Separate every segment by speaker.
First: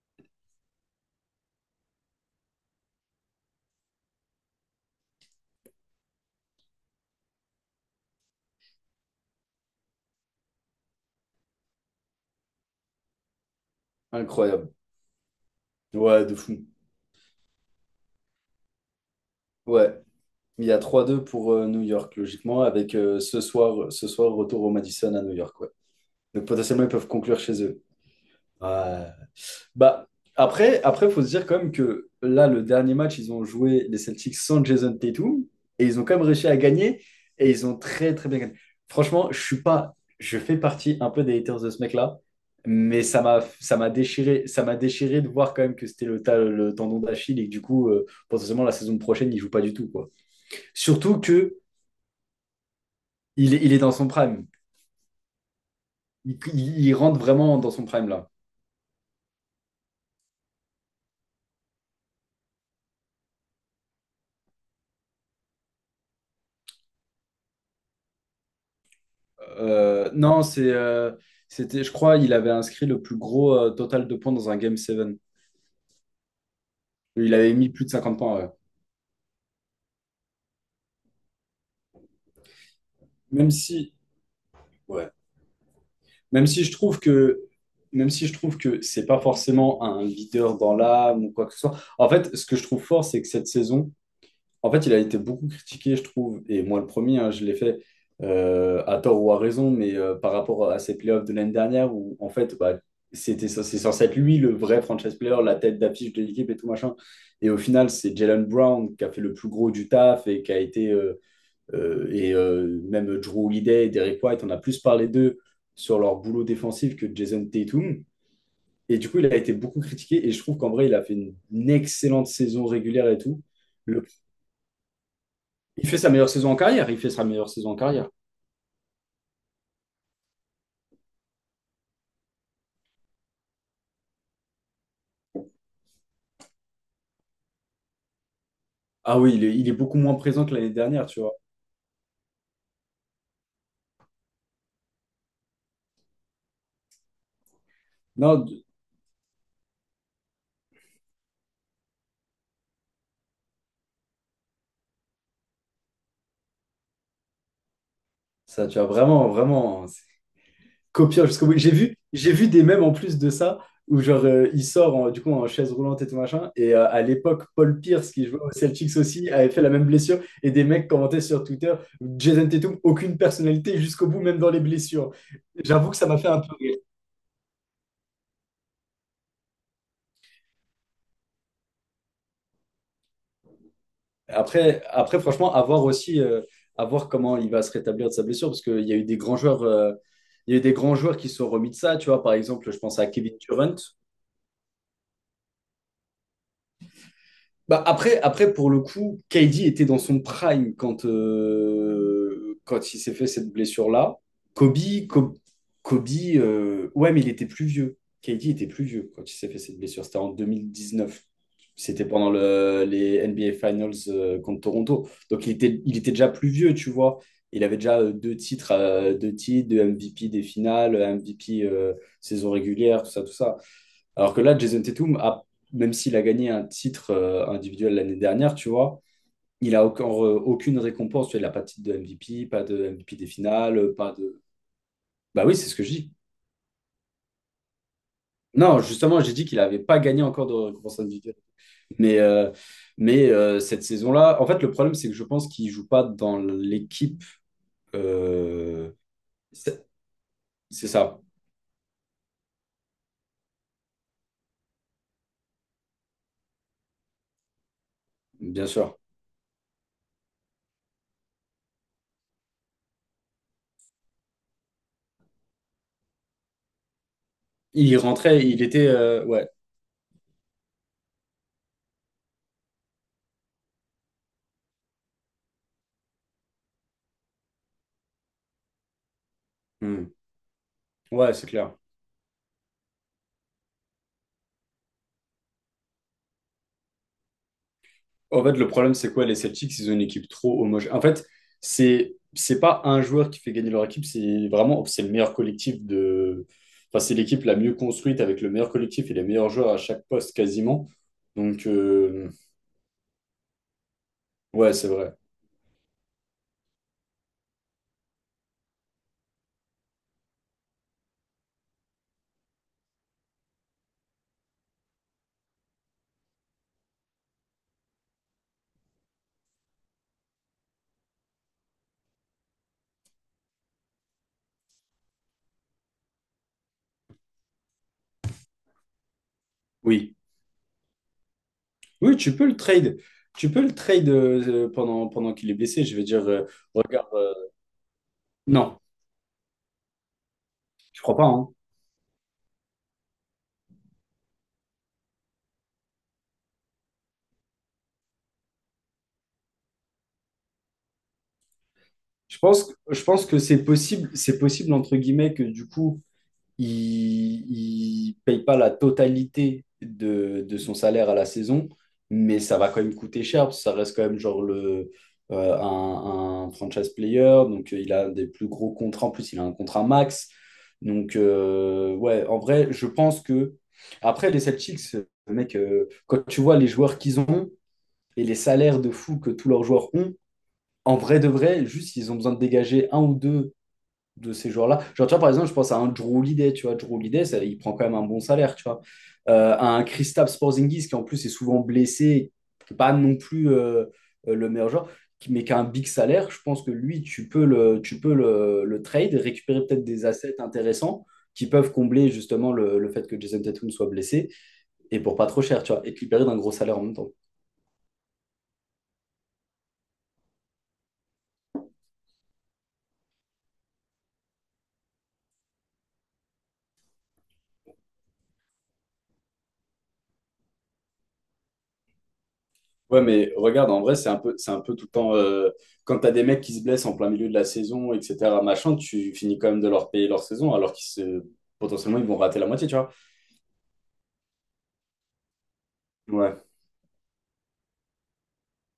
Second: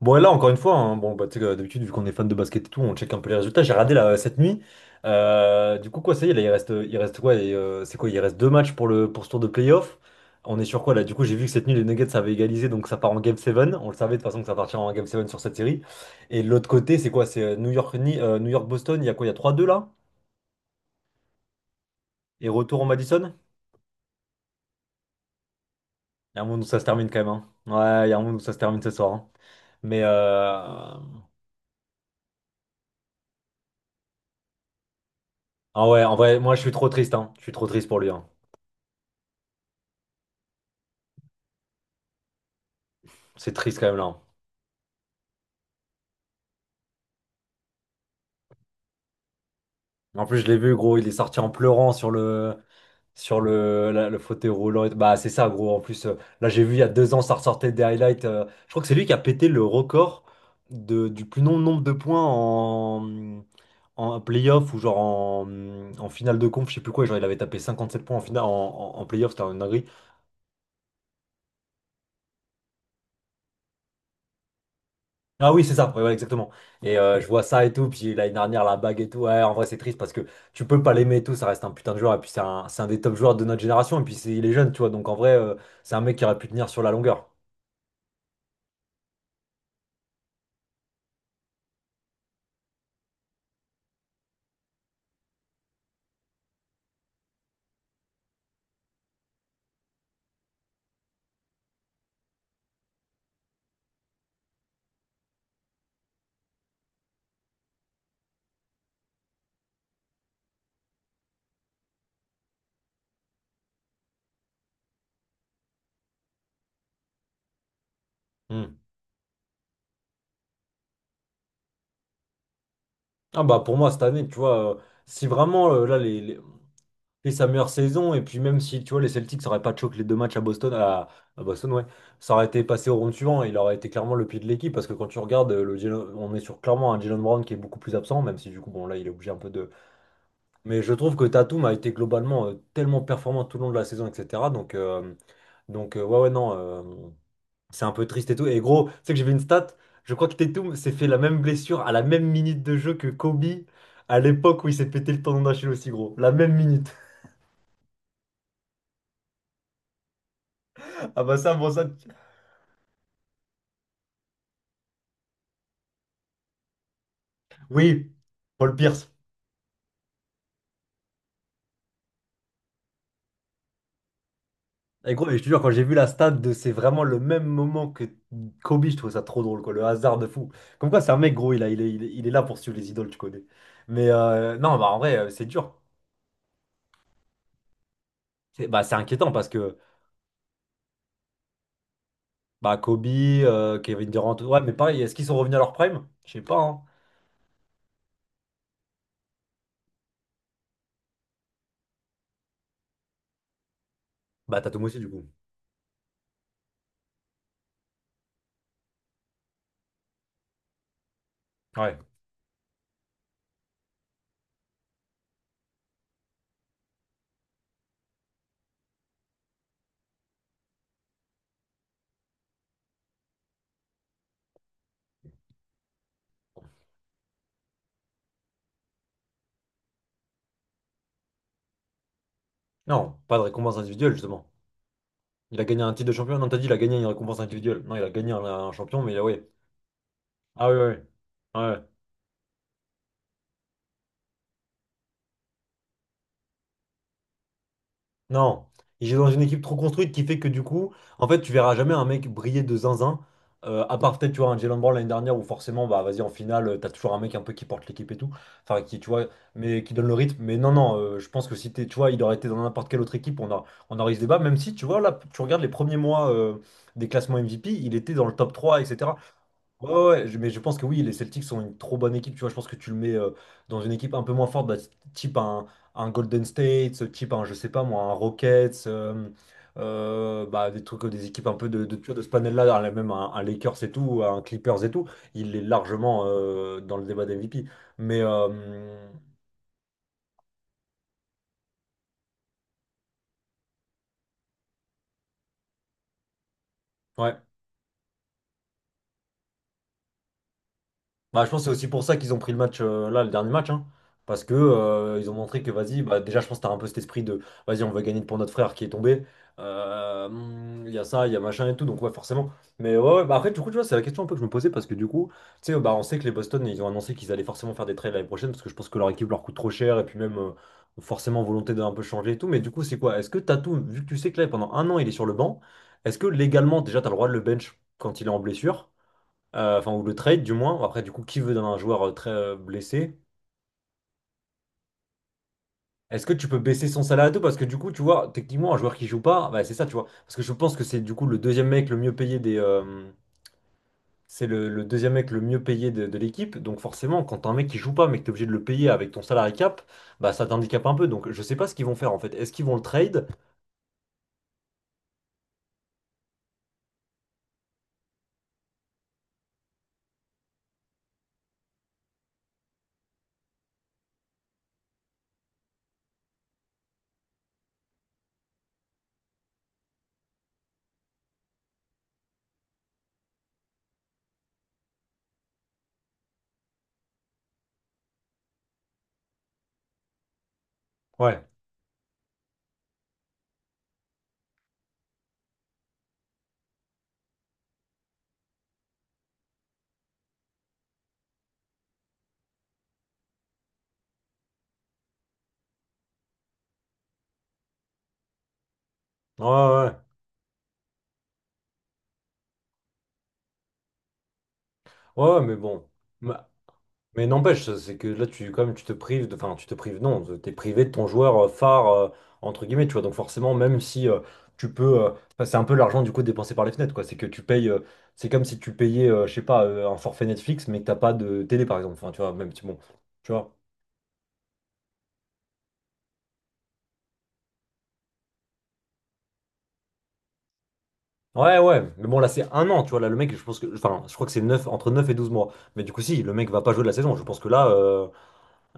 Speaker 1: Bon, et là, encore une fois, hein, bon, bah, tu sais, d'habitude, vu qu'on est fan de basket et tout, on check un peu les résultats. J'ai regardé là, cette nuit. Du coup, quoi, ça y est, là, il reste quoi? Et, c'est quoi? Il reste 2 matchs pour pour ce tour de playoff. On est sur quoi là? Du coup, j'ai vu que cette nuit, les Nuggets avaient égalisé, donc ça part en Game 7. On le savait de toute façon que ça
Speaker 2: Incroyable.
Speaker 1: partirait en Game 7 sur cette série.
Speaker 2: Ouais, de
Speaker 1: Et de
Speaker 2: fou.
Speaker 1: l'autre côté, c'est quoi? C'est New York, New York-Boston, il y a quoi? Il y a trois deux là?
Speaker 2: Ouais. Il y a 3-2 pour New York,
Speaker 1: Et
Speaker 2: logiquement,
Speaker 1: retour au
Speaker 2: avec
Speaker 1: Madison?
Speaker 2: ce soir, retour au Madison à New York. Ouais.
Speaker 1: Il y a
Speaker 2: Donc
Speaker 1: un monde où ça
Speaker 2: potentiellement,
Speaker 1: se
Speaker 2: ils peuvent
Speaker 1: termine quand même,
Speaker 2: conclure
Speaker 1: hein.
Speaker 2: chez eux.
Speaker 1: Ouais, il y a un monde où ça se termine ce
Speaker 2: Ouais.
Speaker 1: soir, hein. Mais
Speaker 2: Bah, après, faut se dire quand même que là, le dernier match, ils ont joué les Celtics sans Jason Tatum et
Speaker 1: ah
Speaker 2: ils
Speaker 1: ouais,
Speaker 2: ont
Speaker 1: en
Speaker 2: quand même
Speaker 1: vrai,
Speaker 2: réussi
Speaker 1: moi,
Speaker 2: à
Speaker 1: je suis trop
Speaker 2: gagner
Speaker 1: triste, hein. Je
Speaker 2: et
Speaker 1: suis
Speaker 2: ils
Speaker 1: trop
Speaker 2: ont
Speaker 1: triste pour lui,
Speaker 2: très
Speaker 1: hein.
Speaker 2: très bien gagné. Franchement, je suis pas, je fais partie un peu des haters de ce mec-là, mais
Speaker 1: C'est triste quand même là, hein.
Speaker 2: ça m'a déchiré de voir quand même que c'était le tendon d'Achille et que du coup, potentiellement la saison prochaine, il joue pas du tout quoi.
Speaker 1: En plus, je l'ai vu, gros, il est
Speaker 2: Surtout
Speaker 1: sorti en
Speaker 2: que
Speaker 1: pleurant sur sur
Speaker 2: il est dans son
Speaker 1: le
Speaker 2: prime,
Speaker 1: fauteuil roulant. Et bah, c'est ça, gros. En plus, là, j'ai vu il y a
Speaker 2: il
Speaker 1: deux
Speaker 2: rentre
Speaker 1: ans, ça
Speaker 2: vraiment dans
Speaker 1: ressortait des
Speaker 2: son prime
Speaker 1: highlights.
Speaker 2: là.
Speaker 1: Je crois que c'est lui qui a pété le record du plus long nombre de points en playoff ou genre en finale de conf, je sais plus quoi. Genre, il avait tapé 57 points en finale, en playoff, c'était un dinguerie.
Speaker 2: Non, c'est, c'était, Je crois, il avait inscrit le plus gros total de points dans un Game 7.
Speaker 1: Ah oui, c'est ça, ouais, ouais, exactement. Et je
Speaker 2: Il
Speaker 1: vois
Speaker 2: avait
Speaker 1: ça
Speaker 2: mis
Speaker 1: et
Speaker 2: plus
Speaker 1: tout,
Speaker 2: de
Speaker 1: puis
Speaker 2: 50
Speaker 1: l'année
Speaker 2: points, ouais.
Speaker 1: dernière, la bague et tout, ouais, en vrai, c'est triste parce que tu peux pas l'aimer et tout, ça reste un putain de joueur, et puis c'est un des top joueurs de
Speaker 2: Même
Speaker 1: notre
Speaker 2: si,
Speaker 1: génération, et puis c'est, il est jeune, tu vois, donc
Speaker 2: ouais.
Speaker 1: en vrai, c'est un mec qui aurait
Speaker 2: Même
Speaker 1: pu
Speaker 2: si
Speaker 1: tenir
Speaker 2: je
Speaker 1: sur la
Speaker 2: trouve
Speaker 1: longueur.
Speaker 2: que, Même si je trouve que c'est pas forcément un leader dans l'âme ou quoi que ce soit. En fait, ce que je trouve fort, c'est que cette saison, en fait, il a été beaucoup critiqué, je trouve, et moi le premier, hein, je l'ai fait à tort ou à raison, mais par rapport à ses playoffs de l'année dernière où, en fait, bah, c'est censé être lui le vrai franchise player, la tête d'affiche de l'équipe et tout machin. Et au final, c'est Jalen Brown qui a fait le plus gros du taf et qui a été. Même Drew Holiday et Derrick White, on a plus parlé d'eux sur leur boulot défensif que Jason Tatum.
Speaker 1: Hmm.
Speaker 2: Et du coup, il a été beaucoup critiqué et je trouve qu'en vrai, il a fait une excellente saison régulière et tout.
Speaker 1: Ah bah pour moi, cette année, tu vois, si vraiment,
Speaker 2: Il fait
Speaker 1: là,
Speaker 2: sa meilleure saison en carrière, il fait sa
Speaker 1: fait sa
Speaker 2: meilleure
Speaker 1: meilleure
Speaker 2: saison en carrière.
Speaker 1: saison, et puis même si, tu vois, les Celtics n'auraient pas choqué les deux matchs à Boston, à Boston, ouais, ça aurait été passé au round suivant, et il aurait été clairement le pied de l'équipe, parce que quand tu regardes, Jalen- on est sur clairement un Jalen Brown qui est beaucoup plus absent, même si du coup, bon, là, il est
Speaker 2: Ah
Speaker 1: obligé
Speaker 2: oui,
Speaker 1: un peu
Speaker 2: il
Speaker 1: de.
Speaker 2: est beaucoup moins présent que l'année
Speaker 1: Mais je
Speaker 2: dernière,
Speaker 1: trouve
Speaker 2: tu
Speaker 1: que
Speaker 2: vois.
Speaker 1: Tatum a été globalement tellement performant tout le long de la saison, etc. Donc ouais, ouais, non, c'est un peu triste et
Speaker 2: Non,
Speaker 1: tout.
Speaker 2: d-
Speaker 1: Et gros, tu sais que j'ai vu une stat, je crois que Tatum s'est fait la même blessure à la même minute de jeu que Kobe à l'époque où il s'est pété le tendon d'Achille aussi, gros. La même minute.
Speaker 2: Ça, tu vois, vraiment, vraiment, c'est
Speaker 1: Ah
Speaker 2: copiant
Speaker 1: bah
Speaker 2: jusqu'au
Speaker 1: ça,
Speaker 2: bout.
Speaker 1: bon, ça.
Speaker 2: J'ai vu des mèmes en plus de ça, où genre, il sort du coup en chaise roulante et tout machin, et à l'époque, Paul Pierce,
Speaker 1: Oui,
Speaker 2: qui jouait aux
Speaker 1: Paul
Speaker 2: Celtics
Speaker 1: Pierce.
Speaker 2: aussi, avait fait la même blessure, et des mecs commentaient sur Twitter: Jason Tatum, aucune personnalité jusqu'au bout, même dans les blessures.
Speaker 1: Et gros, et je te jure, quand j'ai
Speaker 2: J'avoue
Speaker 1: vu
Speaker 2: que
Speaker 1: la
Speaker 2: ça m'a fait
Speaker 1: stat
Speaker 2: un
Speaker 1: de
Speaker 2: peu
Speaker 1: c'est
Speaker 2: rire.
Speaker 1: vraiment le même moment que Kobe, je trouve ça trop drôle, quoi. Le hasard de fou. Comme quoi, c'est un mec, gros, il est il est là pour suivre les idoles, tu connais. Mais non, bah en vrai,
Speaker 2: Après,
Speaker 1: c'est
Speaker 2: franchement, à
Speaker 1: dur.
Speaker 2: voir aussi, à voir comment il va se rétablir de sa blessure, parce
Speaker 1: C'est
Speaker 2: qu'
Speaker 1: bah, c'est inquiétant parce que
Speaker 2: il y a eu des grands joueurs qui se sont remis de ça, tu vois. Par exemple,
Speaker 1: bah,
Speaker 2: je pense
Speaker 1: Kobe,
Speaker 2: à Kevin Durant.
Speaker 1: Kevin Durant, ouais, mais pareil, est-ce qu'ils sont revenus à leur prime? Je sais pas, hein.
Speaker 2: Bah après, pour le coup, KD était dans son prime quand il s'est fait cette blessure-là.
Speaker 1: Bah,
Speaker 2: Kobe,
Speaker 1: Tatum aussi, du coup.
Speaker 2: Co- Kobe, ouais, mais il était plus vieux. KD était plus vieux quand il s'est fait cette blessure. C'était en 2019.
Speaker 1: Ouais.
Speaker 2: C'était pendant les NBA Finals contre Toronto. Donc il était déjà plus vieux, tu vois. Il avait déjà deux titres, deux MVP des finales, MVP saison régulière, tout ça, tout ça. Alors que là, Jason Tatum a, même s'il a gagné un titre individuel l'année dernière, tu vois, il a encore aucune récompense. Tu vois, il n'a pas de titre de MVP, pas de MVP
Speaker 1: Non,
Speaker 2: des
Speaker 1: pas de
Speaker 2: finales,
Speaker 1: récompense
Speaker 2: pas
Speaker 1: individuelle,
Speaker 2: de.
Speaker 1: justement.
Speaker 2: Bah oui,
Speaker 1: Il a
Speaker 2: c'est ce
Speaker 1: gagné
Speaker 2: que je
Speaker 1: un titre de
Speaker 2: dis.
Speaker 1: champion. Non, t'as dit, il a gagné une récompense individuelle. Non, il a gagné un
Speaker 2: Non,
Speaker 1: champion, mais
Speaker 2: justement, j'ai dit
Speaker 1: ouais.
Speaker 2: qu'il n'avait pas gagné encore de
Speaker 1: Ah, ouais,
Speaker 2: récompense
Speaker 1: ouais.
Speaker 2: individuelle.
Speaker 1: Ouais.
Speaker 2: Mais, euh, mais cette saison-là, en fait, le problème, c'est que je pense qu'il ne joue pas dans l'équipe.
Speaker 1: Non,
Speaker 2: euh,
Speaker 1: il est dans une équipe trop
Speaker 2: C'est
Speaker 1: construite qui fait que du
Speaker 2: c'est
Speaker 1: coup,
Speaker 2: ça,
Speaker 1: en fait, tu verras jamais un mec briller de zinzin. À part peut-être, tu vois, un Jalen Brown l'année dernière où forcément, bah vas-y, en finale, t'as toujours un mec un peu qui porte l'équipe et tout.
Speaker 2: bien
Speaker 1: Enfin,
Speaker 2: sûr.
Speaker 1: qui, tu vois, mais qui donne le rythme. Mais non, non, je pense que si t'es, tu vois, il aurait été dans n'importe quelle autre équipe, on aurait eu ce débat. Même si, tu vois, là, tu regardes les premiers mois des classements MVP,
Speaker 2: Il
Speaker 1: il
Speaker 2: y
Speaker 1: était dans le
Speaker 2: rentrait,
Speaker 1: top
Speaker 2: il
Speaker 1: 3,
Speaker 2: était.
Speaker 1: etc.
Speaker 2: Ouais.
Speaker 1: Ouais, ouais, ouais, je- mais je pense que oui, les Celtics sont une trop bonne équipe. Tu vois, je pense que tu le mets dans une équipe un peu moins forte, bah, type un Golden State, type un, je sais pas moi, un Rockets,
Speaker 2: Hmm.
Speaker 1: bah, des trucs, des
Speaker 2: Ouais,
Speaker 1: équipes
Speaker 2: c'est
Speaker 1: un peu
Speaker 2: clair.
Speaker 1: tu vois, de ce panel-là, même un Lakers et tout, un Clippers et tout. Il est largement dans le débat d'MVP. Mais
Speaker 2: En fait, le problème, c'est quoi? Les Celtics, ils ont une équipe trop homogène. En fait, c'est pas un joueur qui fait gagner leur équipe, c'est vraiment c'est le meilleur collectif de. Enfin, c'est
Speaker 1: ouais.
Speaker 2: l'équipe la mieux construite avec le meilleur collectif et les meilleurs joueurs à chaque poste quasiment.
Speaker 1: Bah, je pense que
Speaker 2: Donc,
Speaker 1: c'est aussi pour ça qu'ils ont pris le match là, le dernier match, hein. Parce que
Speaker 2: ouais, c'est vrai.
Speaker 1: ils ont montré que vas-y, bah, déjà je pense que t'as un peu cet esprit de vas-y, on va gagner pour notre frère qui est tombé. Il y a ça, il y a machin et tout, donc ouais, forcément. Mais ouais, ouais, bah après, du coup, tu vois, c'est la question un peu que je me posais parce que du coup, tu sais, bah, on sait que les Boston ils ont annoncé qu'ils allaient forcément faire des trades l'année prochaine parce que je pense que leur équipe leur coûte trop cher et puis même forcément volonté d'un peu changer et tout. Mais du coup, c'est quoi? Est-ce que Tatum, vu que tu sais que là pendant 1 an il est sur le banc, est-ce que légalement déjà t'as le droit de le bench quand il est en blessure? Enfin ou le
Speaker 2: Oui.
Speaker 1: trade du moins. Après, du coup, qui veut d'un joueur
Speaker 2: Oui,
Speaker 1: très
Speaker 2: tu peux le trade.
Speaker 1: blessé?
Speaker 2: Tu peux le trade pendant qu'il est blessé. Je veux
Speaker 1: Est-ce
Speaker 2: dire,
Speaker 1: que tu peux baisser son
Speaker 2: regarde.
Speaker 1: salaire à tout? Parce que du coup, tu vois, techniquement, un
Speaker 2: Non,
Speaker 1: joueur qui joue pas, bah, c'est ça, tu vois. Parce que je pense que c'est
Speaker 2: je
Speaker 1: du
Speaker 2: crois pas.
Speaker 1: coup le
Speaker 2: Hein.
Speaker 1: deuxième mec le mieux payé des, c'est le deuxième mec le mieux payé de l'équipe. Donc forcément, quand t'as un mec qui joue pas, mais que t'es obligé de le payer avec ton salary cap, bah ça t'handicape un peu. Donc je sais pas ce qu'ils vont faire en fait. Est-ce qu'ils vont le
Speaker 2: Je pense
Speaker 1: trade?
Speaker 2: que c'est possible, entre guillemets, que du coup il ne paye pas la totalité de son salaire à la saison, mais ça va quand même coûter cher, parce que ça reste quand même genre un franchise player, donc il a des plus gros contrats, en plus il a un contrat max. Donc ouais, en vrai, je pense que... Après, les Celtics, mec, quand tu vois les joueurs qu'ils ont et les salaires de fou que tous leurs joueurs ont, en vrai de
Speaker 1: Ouais.
Speaker 2: vrai, juste ils ont besoin de dégager un ou deux de ces joueurs-là. Genre, tu vois, par exemple, je pense à un Drew Holiday, tu vois, Drew Holiday, ça, il prend quand même un bon salaire, tu vois. À un Kristaps Porzingis qui, en plus, est souvent blessé, qui est pas non plus le meilleur joueur, mais qui a un big salaire, je pense que lui, tu peux le trade,
Speaker 1: Ouais,
Speaker 2: récupérer peut-être
Speaker 1: ouais, ouais.
Speaker 2: des assets intéressants qui peuvent combler justement le fait que Jason Tatum soit blessé et pour
Speaker 1: Ouais,
Speaker 2: pas
Speaker 1: ouais,
Speaker 2: trop
Speaker 1: mais
Speaker 2: cher, tu vois,
Speaker 1: bon.
Speaker 2: et te libérer d'un gros salaire en même temps.
Speaker 1: Mais n'empêche, ça, c'est que là, tu, quand même, tu te prives, de- enfin, tu te prives, non, t'es privé de ton joueur phare, entre guillemets, tu vois. Donc forcément, même si enfin, c'est un peu l'argent du coup dépensé par les fenêtres, quoi. C'est que tu payes, c'est comme si tu payais, je sais pas, un forfait Netflix, mais que t'as pas de télé, par exemple. Enfin, tu vois, même si bon,
Speaker 2: Ouais, mais
Speaker 1: tu vois.
Speaker 2: regarde, en vrai, c'est un peu tout le temps. Quand t'as des mecs qui se blessent en plein milieu de la saison, etc., machin, tu finis quand même de leur payer leur saison, alors qu'ils se,
Speaker 1: Ouais, ouais,
Speaker 2: potentiellement, ils
Speaker 1: mais
Speaker 2: vont
Speaker 1: bon, là,
Speaker 2: rater la
Speaker 1: c'est
Speaker 2: moitié,
Speaker 1: un
Speaker 2: tu
Speaker 1: an, tu
Speaker 2: vois.
Speaker 1: vois. Là, le mec, je pense que, enfin, je crois que c'est 9 entre 9 et 12 mois. Mais du coup, si, le
Speaker 2: Ouais.
Speaker 1: mec va pas jouer de la saison. Je pense que là,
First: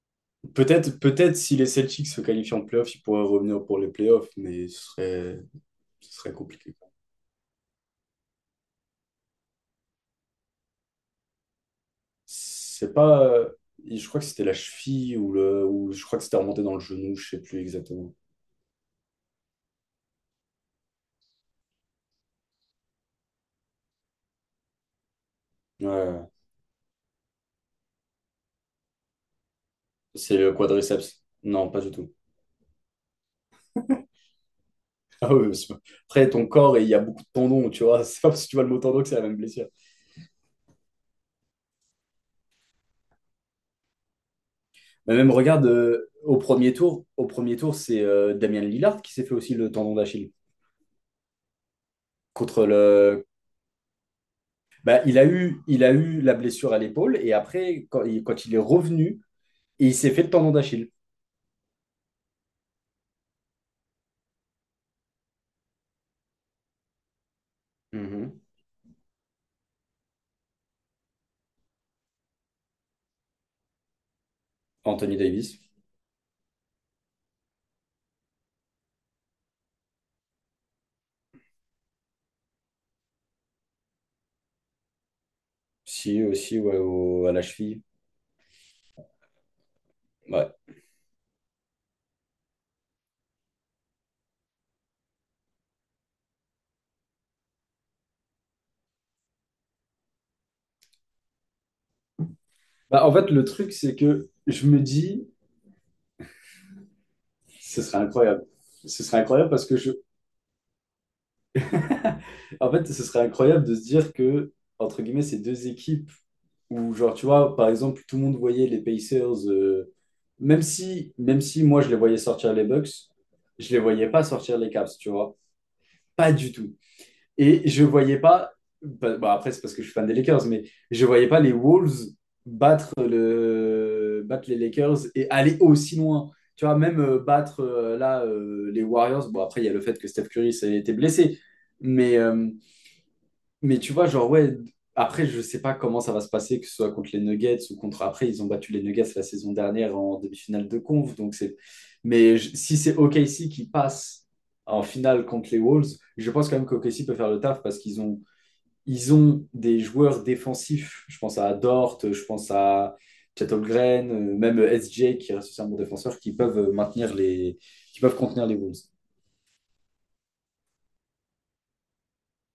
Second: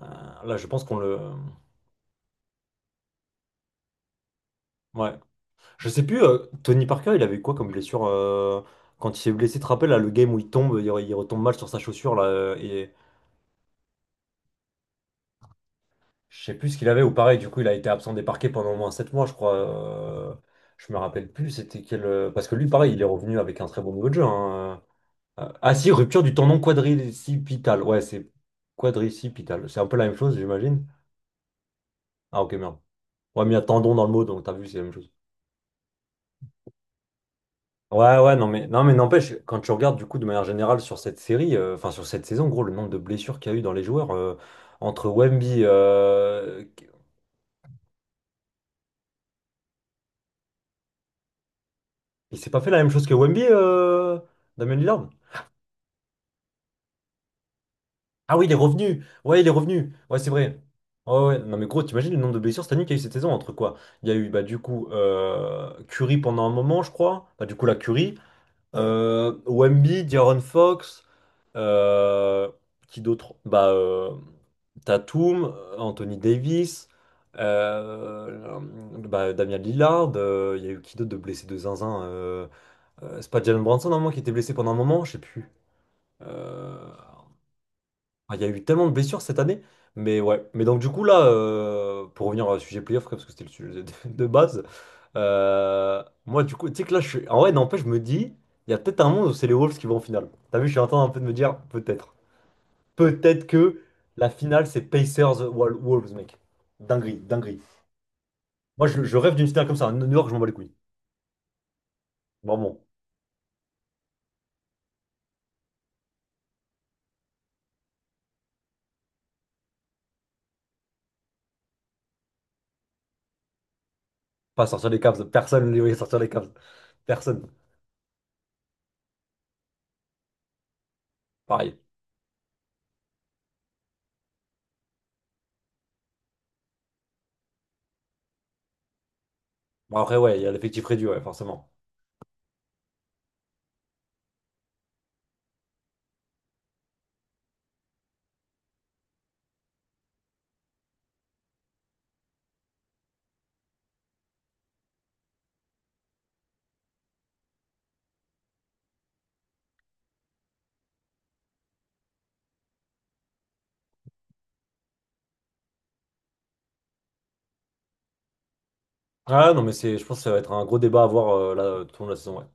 Speaker 1: euh, là, je pense qu'on le.
Speaker 2: Peut-être si les Celtics se qualifient en playoff, ils pourraient revenir pour les playoffs, mais
Speaker 1: Ouais. Je sais
Speaker 2: ce
Speaker 1: plus,
Speaker 2: serait compliqué.
Speaker 1: Tony Parker, il avait quoi comme blessure quand il s'est blessé, tu te rappelles, là, le game où il tombe, il retombe mal sur sa chaussure, là, et
Speaker 2: C'est pas. Je crois que c'était la cheville ou le, ou je crois que c'était
Speaker 1: je sais
Speaker 2: remonté
Speaker 1: plus
Speaker 2: dans
Speaker 1: ce
Speaker 2: le
Speaker 1: qu'il avait, ou
Speaker 2: genou, je
Speaker 1: pareil,
Speaker 2: sais
Speaker 1: du
Speaker 2: plus
Speaker 1: coup, il a été absent
Speaker 2: exactement.
Speaker 1: des parquets pendant au moins 7 mois, je crois. Je me rappelle plus, c'était quel. Parce que lui, pareil, il est revenu avec un très bon niveau de jeu, hein, ah si, rupture
Speaker 2: Ouais.
Speaker 1: du tendon quadricipital. Ouais, c'est quadricipital. C'est un peu la même chose,
Speaker 2: C'est le
Speaker 1: j'imagine.
Speaker 2: quadriceps. Non, pas du tout.
Speaker 1: Ah, ok, merde. Ouais, mais il y a tendon dans le mot, donc t'as vu, c'est la même chose.
Speaker 2: Ah oui, parce que après, ton corps, et il y a beaucoup de tendons, tu vois.
Speaker 1: Ouais,
Speaker 2: C'est pas
Speaker 1: ouais,
Speaker 2: parce
Speaker 1: non,
Speaker 2: que tu vois
Speaker 1: mais
Speaker 2: le mot
Speaker 1: non, mais
Speaker 2: tendon que c'est la
Speaker 1: n'empêche,
Speaker 2: même
Speaker 1: quand
Speaker 2: blessure.
Speaker 1: tu regardes du coup de manière générale sur cette série, enfin sur cette saison, gros, le nombre de blessures qu'il y a eu dans les joueurs entre
Speaker 2: Mais même,
Speaker 1: Wemby,
Speaker 2: regarde, au premier tour, c'est Damien Lillard qui s'est fait aussi le tendon d'Achille.
Speaker 1: il s'est pas
Speaker 2: Contre
Speaker 1: fait la même chose que
Speaker 2: le...
Speaker 1: Wemby, euh. Damien
Speaker 2: Bah,
Speaker 1: Lillard?
Speaker 2: il a eu la blessure à l'épaule, et après,
Speaker 1: Ah oui,
Speaker 2: quand
Speaker 1: il est
Speaker 2: il est
Speaker 1: revenu,
Speaker 2: revenu,
Speaker 1: ouais, il est revenu,
Speaker 2: il s'est
Speaker 1: ouais,
Speaker 2: fait
Speaker 1: c'est
Speaker 2: le tendon
Speaker 1: vrai.
Speaker 2: d'Achille.
Speaker 1: Ouais, ouais, non, mais gros, t'imagines le nombre de blessures cette année qu'il y a eu cette saison entre quoi? Il y a eu bah, du coup Curry pendant un moment, je crois, bah, du coup la Curry,
Speaker 2: Mhm.
Speaker 1: Wemby, De'Aaron Fox, euh, qui d'autre? Bah,
Speaker 2: Anthony
Speaker 1: Tatum,
Speaker 2: Davis.
Speaker 1: Anthony Davis, euh, bah, Damian Lillard, il y a eu qui d'autre de blessé de zinzin? C'est pas Jalen Brunson, normalement, qui était blessé pendant un moment, je sais plus.
Speaker 2: Si, aussi, ouais,
Speaker 1: Euh,
Speaker 2: à la cheville.
Speaker 1: Il y a eu tellement de blessures cette année. Mais ouais.
Speaker 2: Ouais.
Speaker 1: Mais donc du coup là, pour revenir au sujet playoff, parce que c'était le sujet de base, moi du coup, tu sais que là, je suis... En vrai, n'empêche, je me dis, il y a peut-être un monde où c'est les Wolves qui vont en finale. T'as vu, je suis en train un peu de me dire, peut-être.
Speaker 2: Bah, en fait, le
Speaker 1: Peut-être
Speaker 2: truc,
Speaker 1: que
Speaker 2: c'est que
Speaker 1: la
Speaker 2: je
Speaker 1: finale,
Speaker 2: me
Speaker 1: c'est
Speaker 2: dis,
Speaker 1: Pacers-Wolves, mec. Dinguerie, dinguerie.
Speaker 2: ce serait incroyable.
Speaker 1: Moi,
Speaker 2: Ce
Speaker 1: je
Speaker 2: serait
Speaker 1: rêve d'une
Speaker 2: incroyable parce
Speaker 1: finale comme
Speaker 2: que je,
Speaker 1: ça. New York, je m'en bats les couilles.
Speaker 2: en
Speaker 1: Vraiment.
Speaker 2: fait, ce serait incroyable de se dire que, entre guillemets, ces deux équipes où, genre, tu vois, par exemple, tout le monde voyait les Pacers, même si moi, je les voyais sortir les Bucks, je les voyais pas sortir
Speaker 1: Pas
Speaker 2: les
Speaker 1: sortir
Speaker 2: Cavs,
Speaker 1: les
Speaker 2: tu
Speaker 1: Cavs.
Speaker 2: vois,
Speaker 1: Personne ne les voyait sortir les
Speaker 2: pas
Speaker 1: Cavs.
Speaker 2: du tout.
Speaker 1: Personne.
Speaker 2: Et je voyais pas, bah, après, c'est parce que je suis fan des Lakers, mais je voyais pas les
Speaker 1: Pareil.
Speaker 2: Wolves battre les Lakers et aller aussi loin. Tu vois, même battre là les Warriors. Bon, après, il y a le
Speaker 1: Bon,
Speaker 2: fait que
Speaker 1: après,
Speaker 2: Steph
Speaker 1: ouais, il y a
Speaker 2: Curry ça a
Speaker 1: l'effectif
Speaker 2: été
Speaker 1: réduit, ouais,
Speaker 2: blessé.
Speaker 1: forcément.
Speaker 2: Mais, euh, mais tu vois, genre, ouais, après, je sais pas comment ça va se passer, que ce soit contre les Nuggets ou contre. Après, ils ont battu les Nuggets la saison dernière en demi-finale de conf. Donc c'est... Mais si c'est OKC qui passe en finale contre les Wolves, je pense quand même qu'OKC peut faire le taf parce qu'ils ont... Ils ont des joueurs défensifs. Je pense à Dort, je pense à Chet Holmgren, même SJ qui reste aussi un bon défenseur, qui peuvent maintenir les... qui peuvent contenir les Wolves.
Speaker 1: Ah non, mais c'est, je pense que ça va être un gros débat à avoir là, tout au long de la saison, ouais.